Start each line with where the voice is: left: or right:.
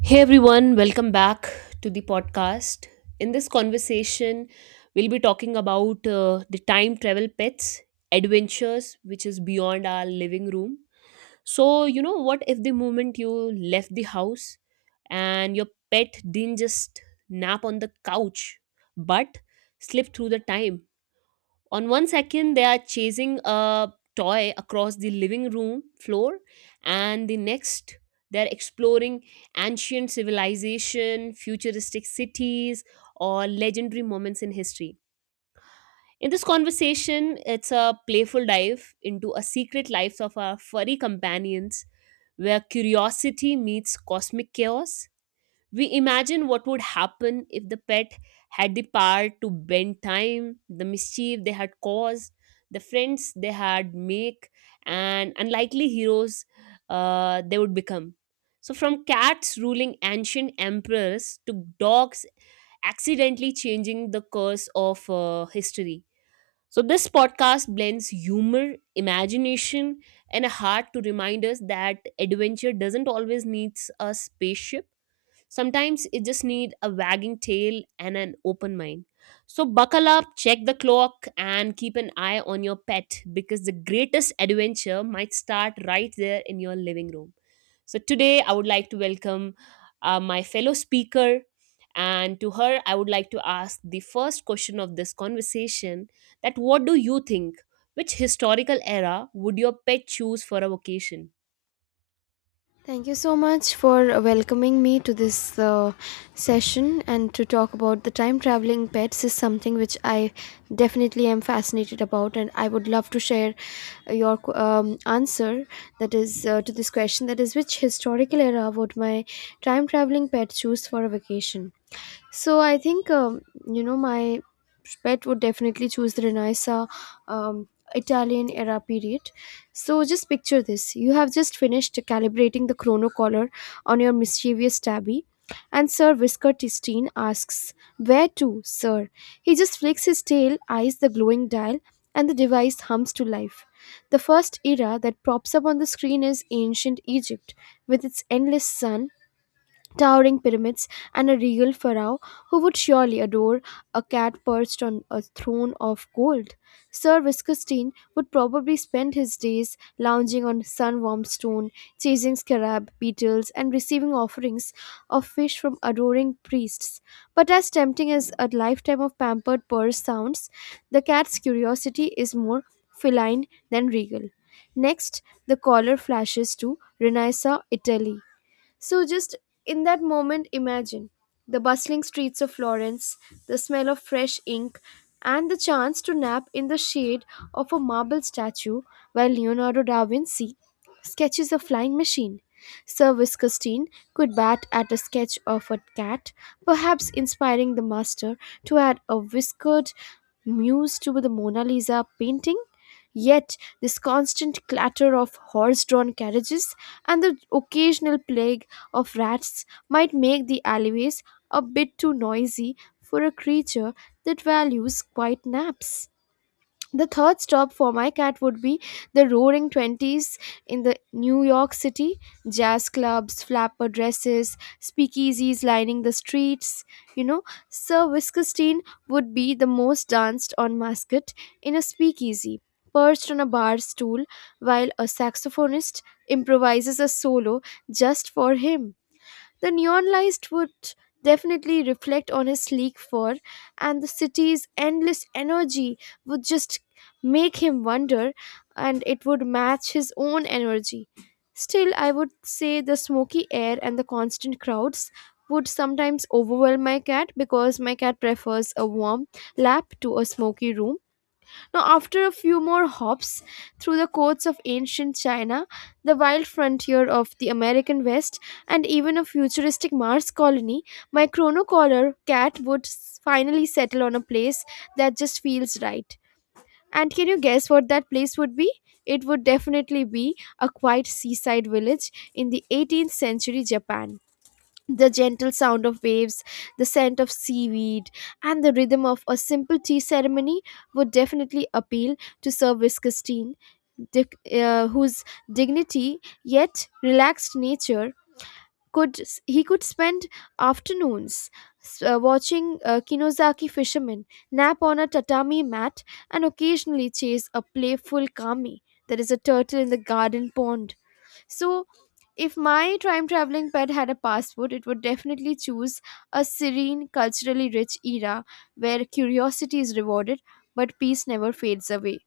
right: Hey everyone, welcome back to the podcast. In this conversation, we'll be talking about the time travel pets, adventures, which is beyond our living room. So, what if the moment you left the house and your pet didn't just nap on the couch but slipped through the time? On 1 second they are chasing a toy across the living room floor, and the next they're exploring ancient civilization, futuristic cities, or legendary moments in history. In this conversation, it's a playful dive into a secret lives of our furry companions, where curiosity meets cosmic chaos. We imagine what would happen if the pet had the power to bend time, the mischief they had caused, the friends they had make, and unlikely heroes they would become. So, from cats ruling ancient emperors to dogs accidentally changing the course of history. So, this podcast blends humor, imagination, and a heart to remind us that adventure doesn't always need a spaceship. Sometimes it just need a wagging tail and an open mind. So buckle up, check the clock, and keep an eye on your pet, because the greatest adventure might start right there in your living room. So today I would like to welcome my fellow speaker, and to her I would like to ask the first question of this conversation, that what do you think, which historical era would your pet choose for a vacation?
left: Thank you so much for welcoming me to this session. And to talk about the time traveling pets is something which I definitely am fascinated about, and I would love to share your answer that is to this question, that is, which historical era would my time traveling pet choose for a vacation? So I think you know, my pet would definitely choose the Renaissance um, Italian era period. So just picture this: you have just finished calibrating the chrono collar on your mischievous tabby, and Sir Whisker Tistine asks, "Where to, sir?" He just flicks his tail, eyes the glowing dial, and the device hums to life. The first era that pops up on the screen is ancient Egypt with its endless sun, towering pyramids, and a regal pharaoh who would surely adore a cat perched on a throne of gold. Sir Viscostine would probably spend his days lounging on sun warmed stone, chasing scarab beetles, and receiving offerings of fish from adoring priests. But as tempting as a lifetime of pampered purse sounds, the cat's curiosity is more feline than regal. Next, the caller flashes to Renaissance Italy, so, just in that moment, imagine the bustling streets of Florence, the smell of fresh ink, and the chance to nap in the shade of a marble statue while Leonardo da Vinci sketches a flying machine. Sir Viscostine could bat at a sketch of a cat, perhaps inspiring the master to add a whiskered muse to the Mona Lisa painting. Yet, this constant clatter of horse drawn carriages and the occasional plague of rats might make the alleyways a bit too noisy for a creature that values quiet naps. The third stop for my cat would be the roaring 20s in the New York City. Jazz clubs, flapper dresses, speakeasies lining the streets. You know, Sir Wiskestein would be the most danced on mascot in a speakeasy, perched on a bar stool while a saxophonist improvises a solo just for him. The neon lights would definitely reflect on his sleek fur, and the city's endless energy would just make him wonder, and it would match his own energy. Still, I would say the smoky air and the constant crowds would sometimes overwhelm my cat because my cat prefers a warm lap to a smoky room. Now, after a few more hops through the courts of ancient China, the wild frontier of the American West, and even a futuristic Mars colony, my chronocollar cat would finally settle on a place that just feels right. And can you guess what that place would be? It would definitely be a quiet seaside village in the 18th century Japan. The gentle sound of waves, the scent of seaweed, and the rhythm of a simple tea ceremony would definitely appeal to Sir Christine, whose dignity yet relaxed nature, could he could spend afternoons watching Kinozaki fishermen, nap on a tatami mat, and occasionally chase a playful kami, that is a turtle in the garden pond. So, if my time traveling pet had a passport, it would definitely choose a serene, culturally rich era where curiosity is rewarded but peace never fades away.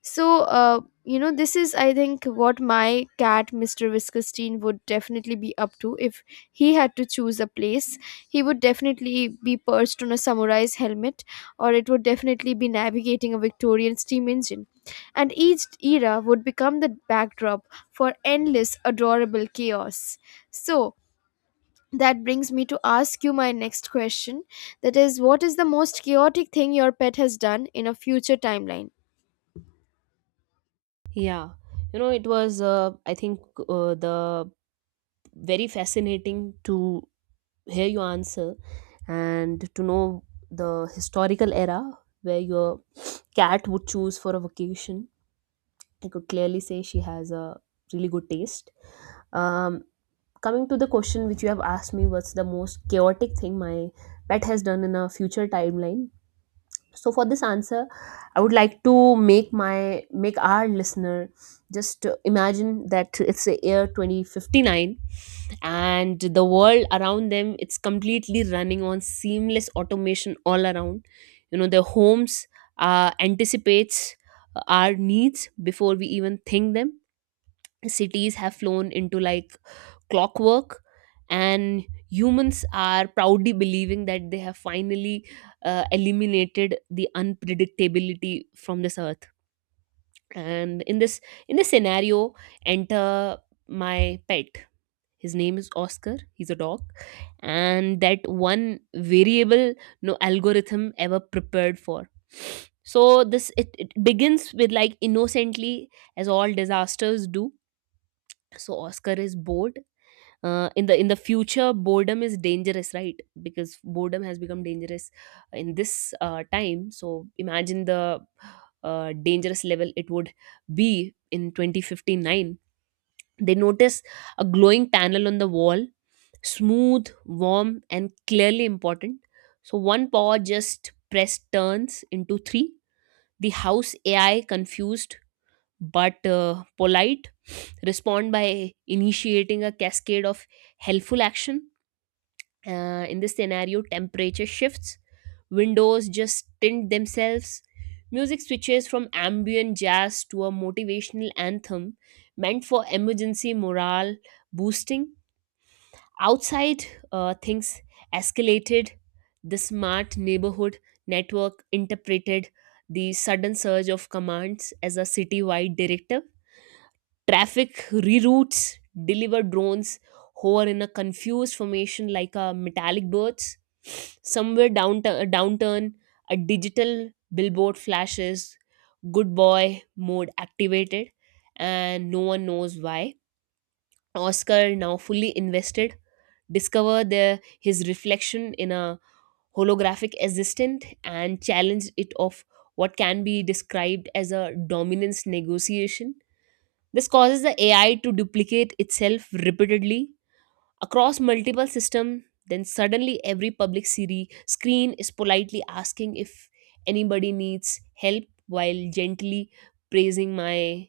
left: So, you know, this is, I think, what my cat, Mr. Viscustine, would definitely be up to if he had to choose a place. He would definitely be perched on a samurai's helmet, or it would definitely be navigating a Victorian steam engine. And each era would become the backdrop for endless, adorable chaos. So, that brings me to ask you my next question, that is, what is the most chaotic thing your pet has done in a future timeline?
right: Yeah. It was, I think, the very fascinating to hear your answer and to know the historical era where your cat would choose for a vacation. I could clearly say she has a really good taste. Um, Coming to the question which you have asked me, what's the most chaotic thing my pet has done in a future timeline? So for this answer, I would like to make my make our listener just imagine that it's the year 2059, and the world around them, it's completely running on seamless automation all around. Their homes anticipates our needs before we even think them. Cities have flown into like clockwork, and humans are proudly believing that they have finally eliminated the unpredictability from this earth. And in this, in this scenario, enter my pet. His name is Oscar, he's a dog, and that one variable no algorithm ever prepared for. So it begins with like innocently, as all disasters do. So Oscar is bored. In the, in the future, boredom is dangerous, right? Because boredom has become dangerous in this time. So imagine the dangerous level it would be in 2059. They notice a glowing panel on the wall, smooth, warm, and clearly important. So one paw just pressed turns into three. The house AI, confused but polite, respond by initiating a cascade of helpful action. In this scenario, temperature shifts, windows just tint themselves, music switches from ambient jazz to a motivational anthem meant for emergency morale boosting. Outside, things escalated. The smart neighborhood network interpreted the sudden surge of commands as a citywide directive. Traffic reroutes, deliver drones hover in a confused formation like a metallic birds. Somewhere down a downturn, a digital billboard flashes, good boy mode activated, and no one knows why. Oscar, now fully invested, discover his reflection in a holographic assistant and challenge it of what can be described as a dominance negotiation. This causes the AI to duplicate itself repeatedly across multiple systems. Then suddenly, every public Siri screen is politely asking if anybody needs help while gently praising my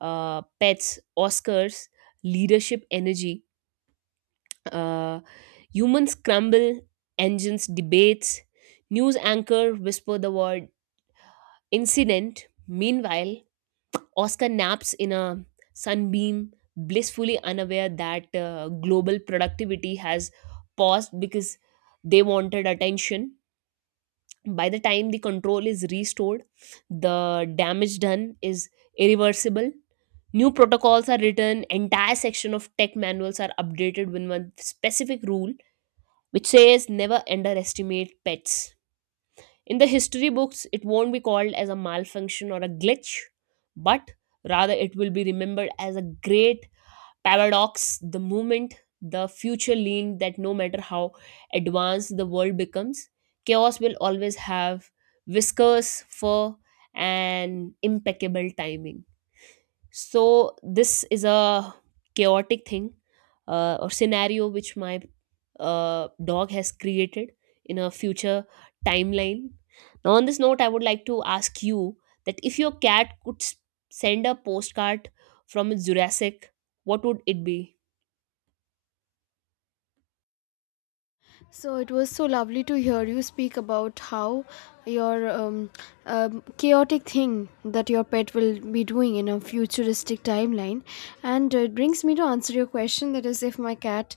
right: pet's, Oscar's, leadership energy. Uh, Humans crumble, engines debates, news anchor whisper the word incident. Meanwhile, Oscar naps in a sunbeam, blissfully unaware that global productivity has paused because they wanted attention. By the time the control is restored, the damage done is irreversible. New protocols are written, entire section of tech manuals are updated with one specific rule which says never underestimate pets. In the history books, it won't be called as a malfunction or a glitch, but rather it will be remembered as a great paradox, the movement, the future lean, that no matter how advanced the world becomes, chaos will always have whiskers, fur, and impeccable timing. So this is a chaotic thing, or scenario, which my dog has created in a future timeline. Now, on this note, I would like to ask you, that if your cat could send a postcard from its Jurassic, what would it be?
left: So it was so lovely to hear you speak about how your chaotic thing that your pet will be doing in a futuristic timeline, and it brings me to answer your question, that is, if my cat,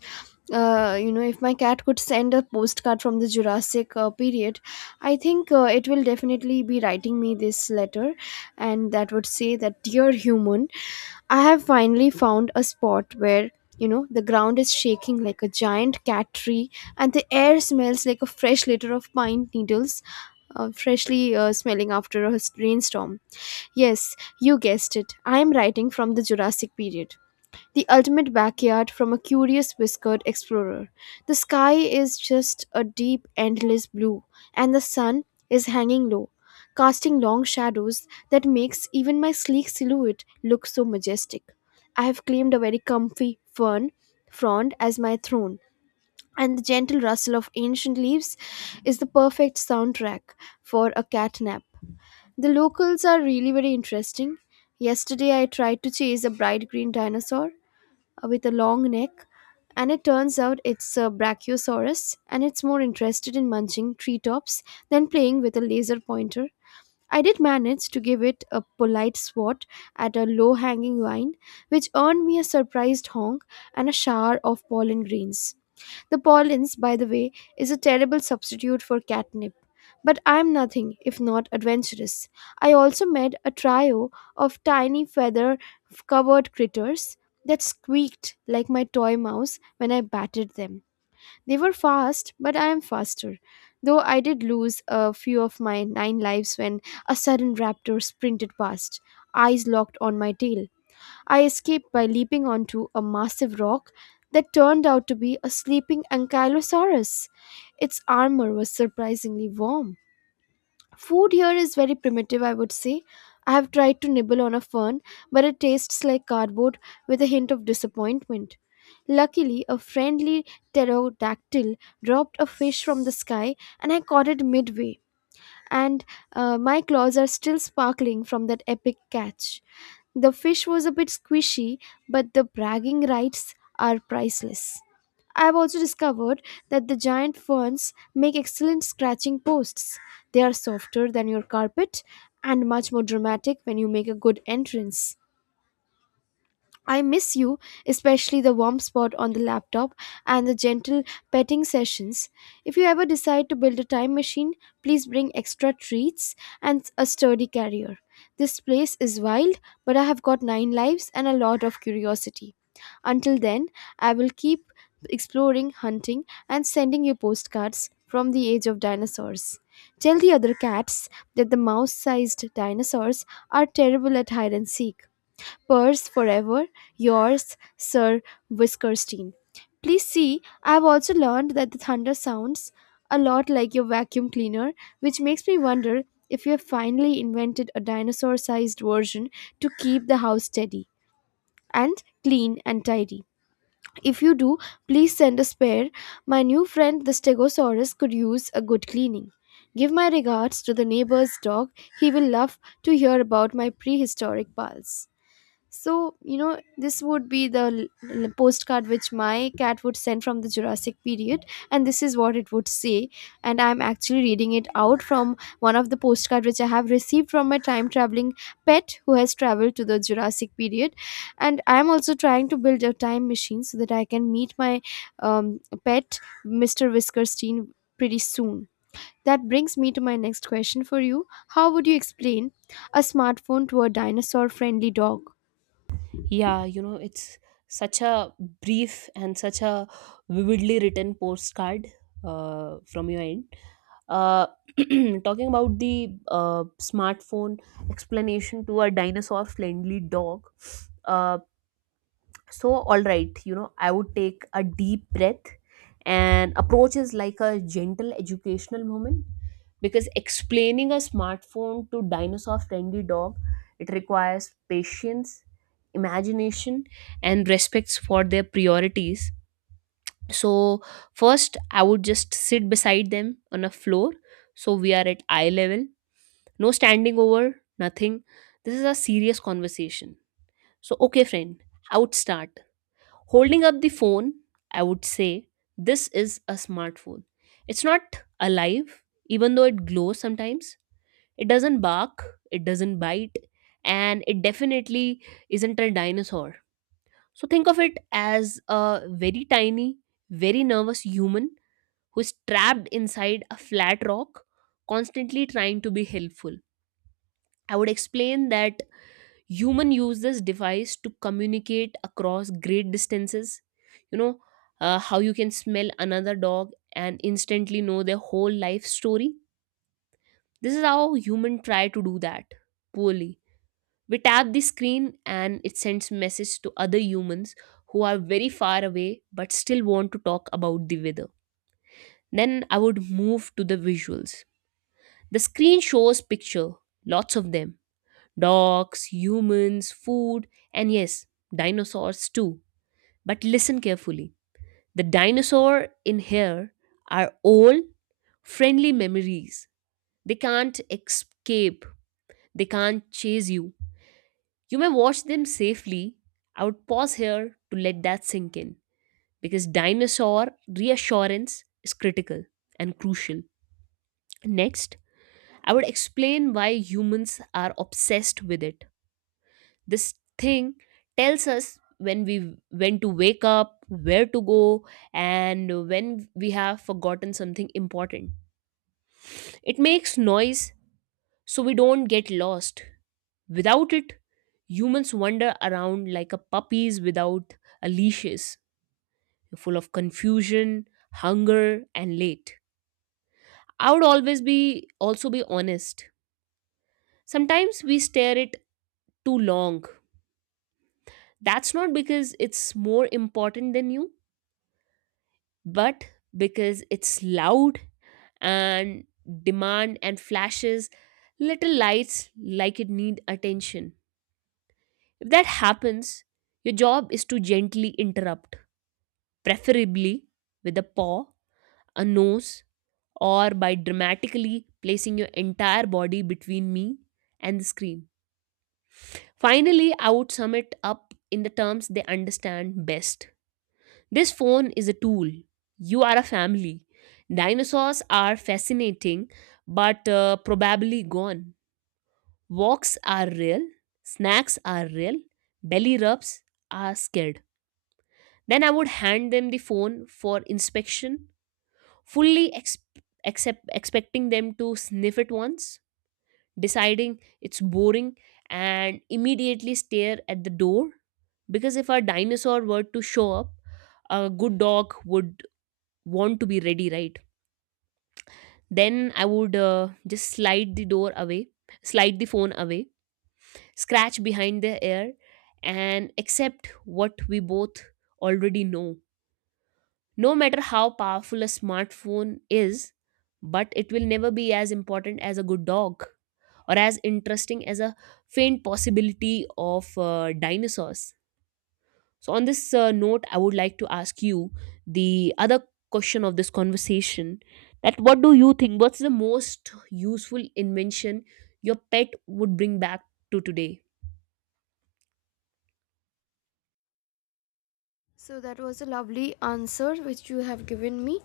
left: you know, if my cat could send a postcard from the Jurassic period, I think it will definitely be writing me this letter, and that would say that dear human, I have finally found a spot where, you know, the ground is shaking like a giant cat tree and the air smells like a fresh litter of pine needles, freshly smelling after a rainstorm. Yes, you guessed it. I am writing from the Jurassic period. The ultimate backyard from a curious whiskered explorer. The sky is just a deep, endless blue, and the sun is hanging low, casting long shadows that makes even my sleek silhouette look so majestic. I have claimed a very comfy fern frond as my throne, and the gentle rustle of ancient leaves is the perfect soundtrack for a cat nap. The locals are really very interesting. Yesterday, I tried to chase a bright green dinosaur with a long neck, and it turns out it's a Brachiosaurus, and it's more interested in munching treetops than playing with a laser pointer. I did manage to give it a polite swat at a low hanging vine, which earned me a surprised honk and a shower of pollen grains. The Paulins, by the way, is a terrible substitute for catnip. But I'm nothing if not adventurous. I also met a trio of tiny feather covered critters that squeaked like my toy mouse when I batted them. They were fast, but I am faster. Though I did lose a few of my nine lives when a sudden raptor sprinted past, eyes locked on my tail. I escaped by leaping onto a massive rock that turned out to be a sleeping ankylosaurus. Its armor was surprisingly warm. Food here is very primitive, I would say. I have tried to nibble on a fern, but it tastes like cardboard with a hint of disappointment. Luckily, a friendly pterodactyl dropped a fish from the sky and I caught it midway, and my claws are still sparkling from that epic catch. The fish was a bit squishy, but the bragging rights are priceless. I have also discovered that the giant ferns make excellent scratching posts. They are softer than your carpet and much more dramatic when you make a good entrance. I miss you, especially the warm spot on the laptop and the gentle petting sessions. If you ever decide to build a time machine, please bring extra treats and a sturdy carrier. This place is wild, but I have got nine lives and a lot of curiosity. Until then, I will keep exploring, hunting, and sending you postcards from the age of dinosaurs. Tell the other cats that the mouse sized dinosaurs are terrible at hide and seek. Purse forever, yours, Sir Whiskerstein. Please see, I've also learned that the thunder sounds a lot like your vacuum cleaner, which makes me wonder if you have finally invented a dinosaur sized version to keep the house steady and clean and tidy. If you do, please send a spare. My new friend, the Stegosaurus, could use a good cleaning. Give my regards to the neighbor's dog. He will love to hear about my prehistoric pals. So, you know, this would be the postcard which my cat would send from the Jurassic period, and this is what it would say. And I'm actually reading it out from one of the postcard which I have received from my time traveling pet who has traveled to the Jurassic period. And I'm also trying to build a time machine so that I can meet my pet, Mr. Whiskerstein, pretty soon. That brings me to my next question for you. How would you explain a smartphone to a dinosaur friendly dog?
right: Yeah, it's such a brief and such a vividly written postcard from your end. uh, Talking about the smartphone explanation to a dinosaur friendly dog, uh, so all right, I would take a deep breath and approach is like a gentle educational moment, because explaining a smartphone to dinosaur friendly dog, it requires patience, imagination, and respects for their priorities. So first I would just sit beside them on a floor. So we are at eye level. No standing over, nothing. This is a serious conversation. So okay friend, I would start. Holding up the phone, I would say this is a smartphone. It's not alive, even though it glows sometimes. It doesn't bark, it doesn't bite, and it definitely isn't a dinosaur. So think of it as a very tiny, very nervous human who's trapped inside a flat rock, constantly trying to be helpful. I would explain that human use this device to communicate across great distances. You know how you can smell another dog and instantly know their whole life story. This is how human try to do that, poorly. We tap the screen and it sends message to other humans who are very far away but still want to talk about the weather. Then I would move to the visuals. The screen shows picture, lots of them. Dogs, humans, food, and yes, dinosaurs too. But listen carefully. The dinosaur in here are all friendly memories. They can't escape. They can't chase you. You may watch them safely. I would pause here to let that sink in, because dinosaur reassurance is critical and crucial. Next, I would explain why humans are obsessed with it. This thing tells us when to wake up, where to go, and when we have forgotten something important. It makes noise so we don't get lost. Without it, humans wander around like a puppies without a leashes, full of confusion, hunger, and late. I would always be, also be, honest. Sometimes we stare it too long. That's not because it's more important than you, but because it's loud and demand and flashes little lights like it need attention. If that happens, your job is to gently interrupt, preferably with a paw, a nose, or by dramatically placing your entire body between me and the screen. Finally, I would sum it up in the terms they understand best. This phone is a tool. You are a family. Dinosaurs are fascinating, but probably gone. Walks are real. Snacks are real. Belly rubs are scared. Then I would hand them the phone for inspection, fully expecting them to sniff it once, deciding it's boring, and immediately stare at the door. Because if a dinosaur were to show up, a good dog would want to be ready. Right then, I would just slide the door away, slide the phone away, scratch behind the ear, and accept what we both already know. No matter how powerful a smartphone is, but it will never be as important as a good dog, or as interesting as a faint possibility of dinosaurs. So, on this note, I would like to ask you the other question of this conversation, that what do you think? What's the most useful invention your pet would bring back to today?
left: So that was a lovely answer which you have given me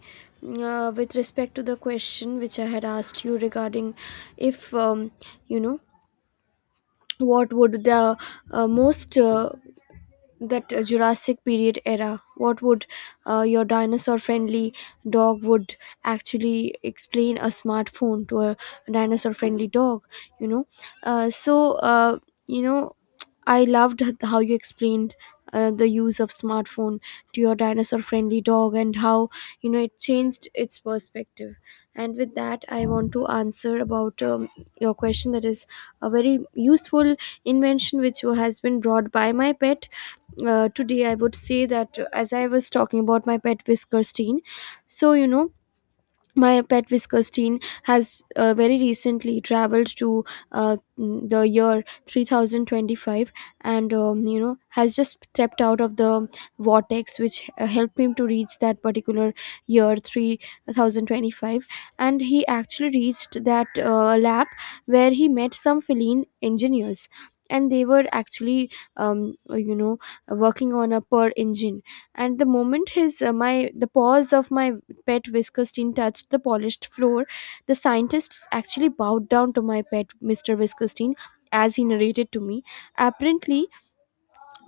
left: with respect to the question which I had asked you regarding if you know, what would the most that Jurassic period era. What would your dinosaur-friendly dog would actually explain a smartphone to a dinosaur-friendly dog? You know, so you know, I loved how you explained. The use of smartphone to your dinosaur friendly dog and how, you know, it changed its perspective. And with that I want to answer about your question, that is, a very useful invention which has been brought by my pet today. I would say that as I was talking about my pet Whiskerstein, so you know, my pet Whiskers teen has very recently traveled to the year 3025, and you know, has just stepped out of the vortex which helped him to reach that particular year 3025. And he actually reached that lab where he met some feline engineers, and they were actually you know, working on a per engine. And the moment his my the paws of my pet Whisker stain touched the polished floor. The scientists actually bowed down to my pet, Mr. Whisker stain, as he narrated to me. Apparently,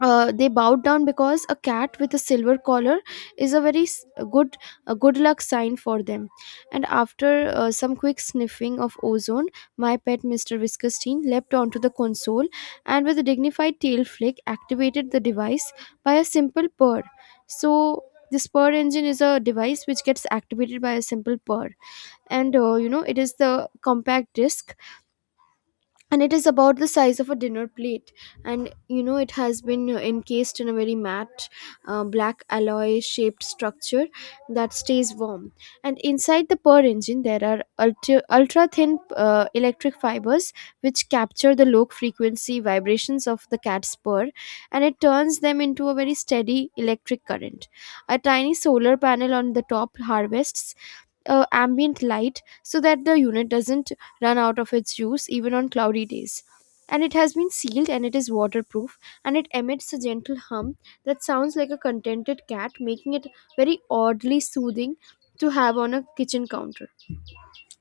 left: they bowed down because a cat with a silver collar is a good luck sign for them. And after some quick sniffing of ozone, my pet Mr. Whiskerstein leapt onto the console and with a dignified tail flick activated the device by a simple purr. So this purr engine is a device which gets activated by a simple purr, and it is the compact disc and it is about the size of a dinner plate. And you know it has been encased in a very matte, black alloy shaped structure that stays warm. And inside the purr engine there are ultra thin electric fibers which capture the low frequency vibrations of the cat's purr, and it turns them into a very steady electric current. A tiny solar panel on the top harvests ambient light so that the unit doesn't run out of its juice even on cloudy days. And it has been sealed and it is waterproof, and it emits a gentle hum that sounds like a contented cat, making it very oddly soothing to have on a kitchen counter.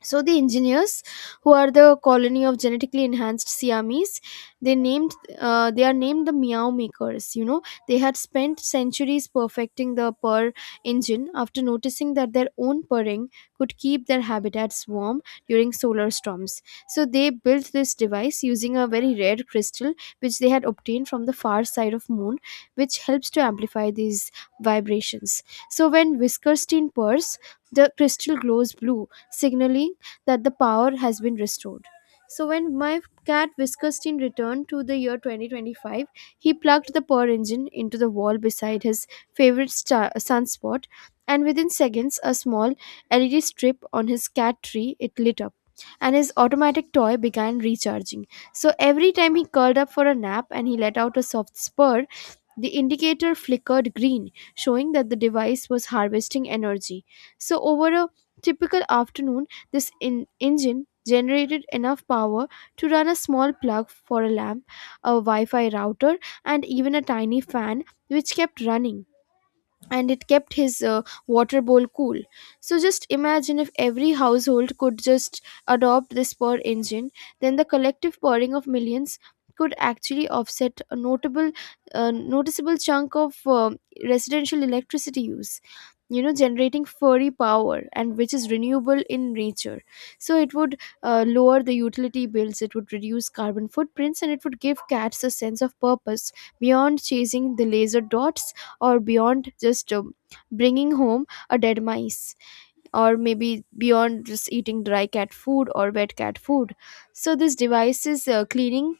left: So the engineers, who are the colony of genetically enhanced Siamese, they named they are named the Meow Makers, you know, they had spent centuries perfecting the purr engine after noticing that their own purring could keep their habitats warm during solar storms. So they built this device using a very rare crystal which they had obtained from the far side of moon, which helps to amplify these vibrations. So when Whiskerstein purrs, the crystal glows blue, signaling that the power has been restored. So when my cat Whiskerstein returned to the year 2025, he plugged the purr engine into the wall beside his sunspot, and within seconds, a small LED strip on his cat tree it lit up, and his automatic toy began recharging. So every time he curled up for a nap and he let out a soft spur, the indicator flickered green, showing that the device was harvesting energy. So, over a typical afternoon, this engine generated enough power to run a small plug for a lamp, a Wi Fi router, and even a tiny fan which kept running and it kept his water bowl cool. So just imagine if every household could just adopt this purr engine, then the collective purring of millions could actually offset a noticeable chunk of residential electricity use, you know, generating furry power and which is renewable in nature. So it would lower the utility bills, it would reduce carbon footprints, and it would give cats a sense of purpose beyond chasing the laser dots, or beyond just bringing home a dead mice, or maybe beyond just eating dry cat food or wet cat food. So this device is cleaning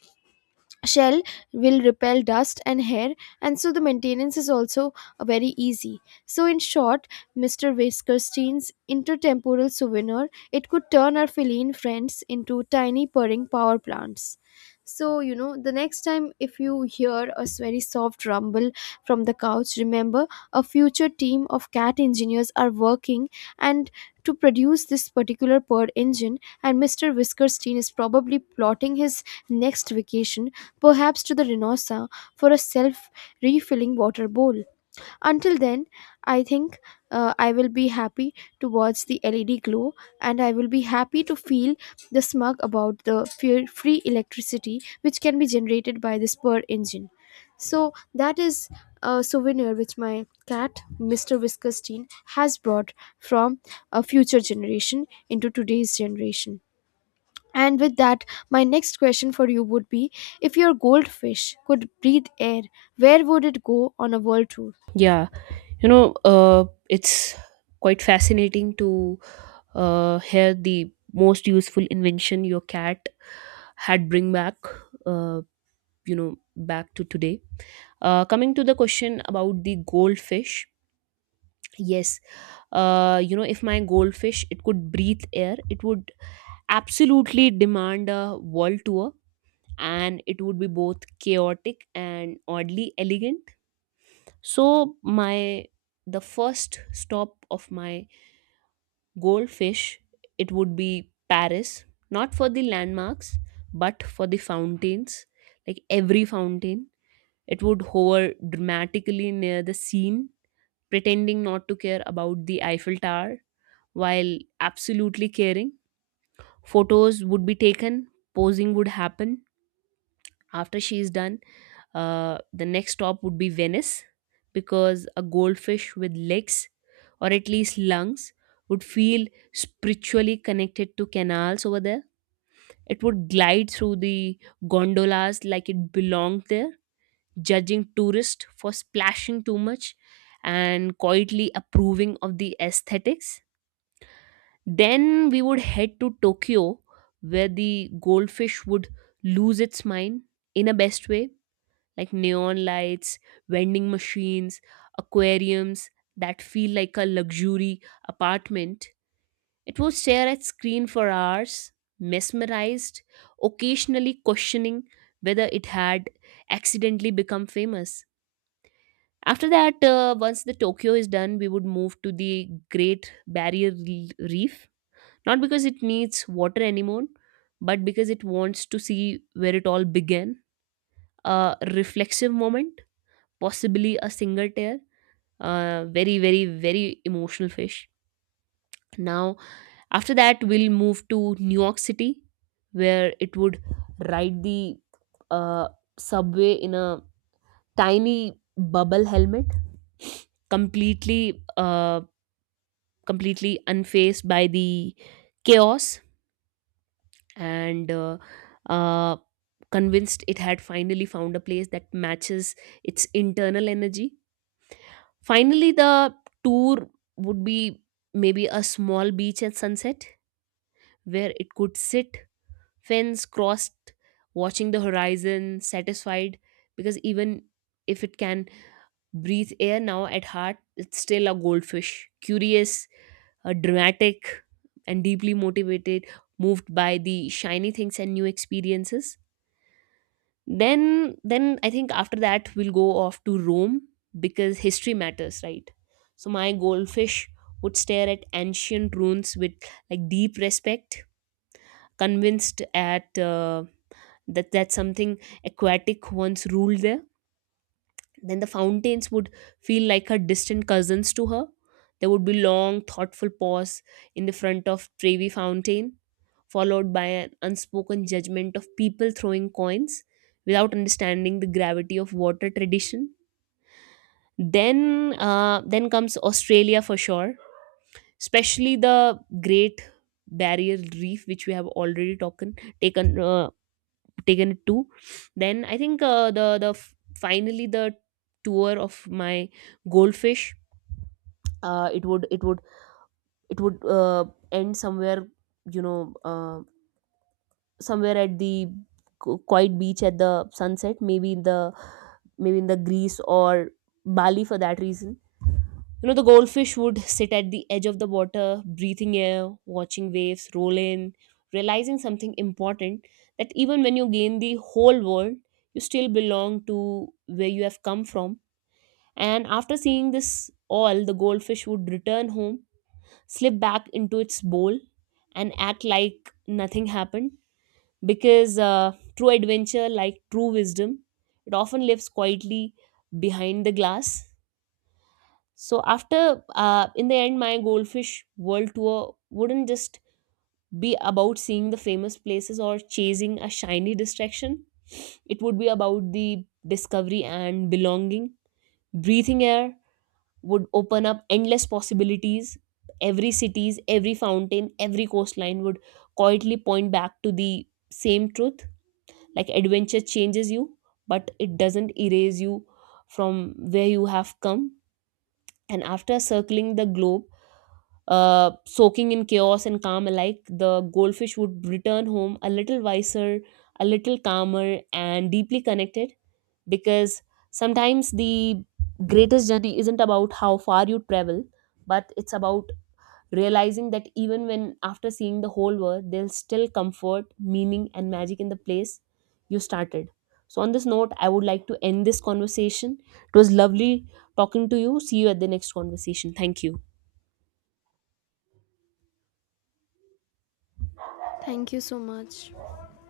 left: shell will repel dust and hair, and so the maintenance is also very easy. So in short, Mr. Weskerstein's intertemporal souvenir, it could turn our feline friends into tiny purring power plants. So you know the next time if you hear a very soft rumble from the couch, remember a future team of cat engineers are working and to produce this particular purr engine, and Mr. Whiskerstein is probably plotting his next vacation, perhaps to the Rhinosa for a self refilling water bowl. Until then, I think I will be happy to watch the LED glow, and I will be happy to feel the smug about the free electricity which can be generated by this spur engine. So, that is a souvenir which my cat, Mr. Whiskerstein, has brought from a future generation into today's generation. And with that, my next question for you would be, if your goldfish could breathe air, where would it go on a world tour?
right: Yeah, it's quite fascinating to hear the most useful invention your cat had bring back, uh, back to today. Coming to the question about the goldfish, yes. If my goldfish, it could breathe air, it would absolutely demand a world tour, and it would be both chaotic and oddly elegant. So my the first stop of my goldfish, it would be Paris, not for the landmarks, but for the fountains. Like every fountain, it would hover dramatically near the scene, pretending not to care about the Eiffel Tower, while absolutely caring. Photos would be taken, posing would happen. After she is done, the next stop would be Venice, because a goldfish with legs, or at least lungs, would feel spiritually connected to canals over there. It would glide through the gondolas like it belonged there, judging tourists for splashing too much, and quietly approving of the aesthetics. Then we would head to Tokyo, where the goldfish would lose its mind in a best way, like neon lights, vending machines, aquariums that feel like a luxury apartment. It would stare at screen for hours, mesmerized, occasionally questioning whether it had accidentally become famous. After that, once the Tokyo is done, we would move to the Great Reef. Not because it needs water anymore, but because it wants to see where it all began. A reflexive moment, possibly a single tear. Very, very, very emotional fish. Now, after that, we'll move to New York City, where it would ride the uh, subway in a tiny bubble helmet completely uh, completely unfazed by the chaos and uh, convinced it had finally found a place that matches its internal energy. Finally, the tour would be maybe a small beach at sunset where it could sit, fence crossed, watching the horizon, satisfied, because even if it can breathe air now at heart it's still a goldfish, curious, dramatic, and deeply motivated, moved by the shiny things and new experiences. Then I think after that we'll go off to Rome, because history matters, right? So my goldfish would stare at ancient ruins with like deep respect, convinced at that something aquatic once ruled there. Then the fountains would feel like her distant cousins to her. There would be long, thoughtful pause in the front of Trevi Fountain, followed by an unspoken judgment of people throwing coins without understanding the gravity of water tradition. Then comes Australia for sure, especially the Great Barrier Reef, which we have taken taken it to. Then I think finally the tour of my goldfish uh, it would it would it would end somewhere, you know, uh, somewhere at the quiet beach at the sunset, maybe in the Greece or Bali for that reason. You know, the goldfish would sit at the edge of the water breathing air, watching waves roll in, realizing something important: that even when you gain the whole world, you still belong to where you have come from. And after seeing this all, the goldfish would return home, slip back into its bowl, and act like nothing happened, because true adventure, like true wisdom, it often lives quietly behind the glass. So after in the end, my goldfish world tour wouldn't just be about seeing the famous places or chasing a shiny distraction. It would be about the discovery and belonging. Breathing air would open up endless possibilities. Every cities, every fountain, every coastline would quietly point back to the same truth, like adventure changes you but it doesn't erase you from where you have come. And after circling the globe, soaking in chaos and calm alike, the goldfish would return home a little wiser, a little calmer, and deeply connected, because sometimes the greatest journey isn't about how far you travel, but it's about realizing that even when after seeing the whole world, there's still comfort, meaning, and magic in the place you started. So, on this note, I would like to end this conversation. It was lovely talking to you. See you at the next conversation. Thank you.
left: Thank you so much.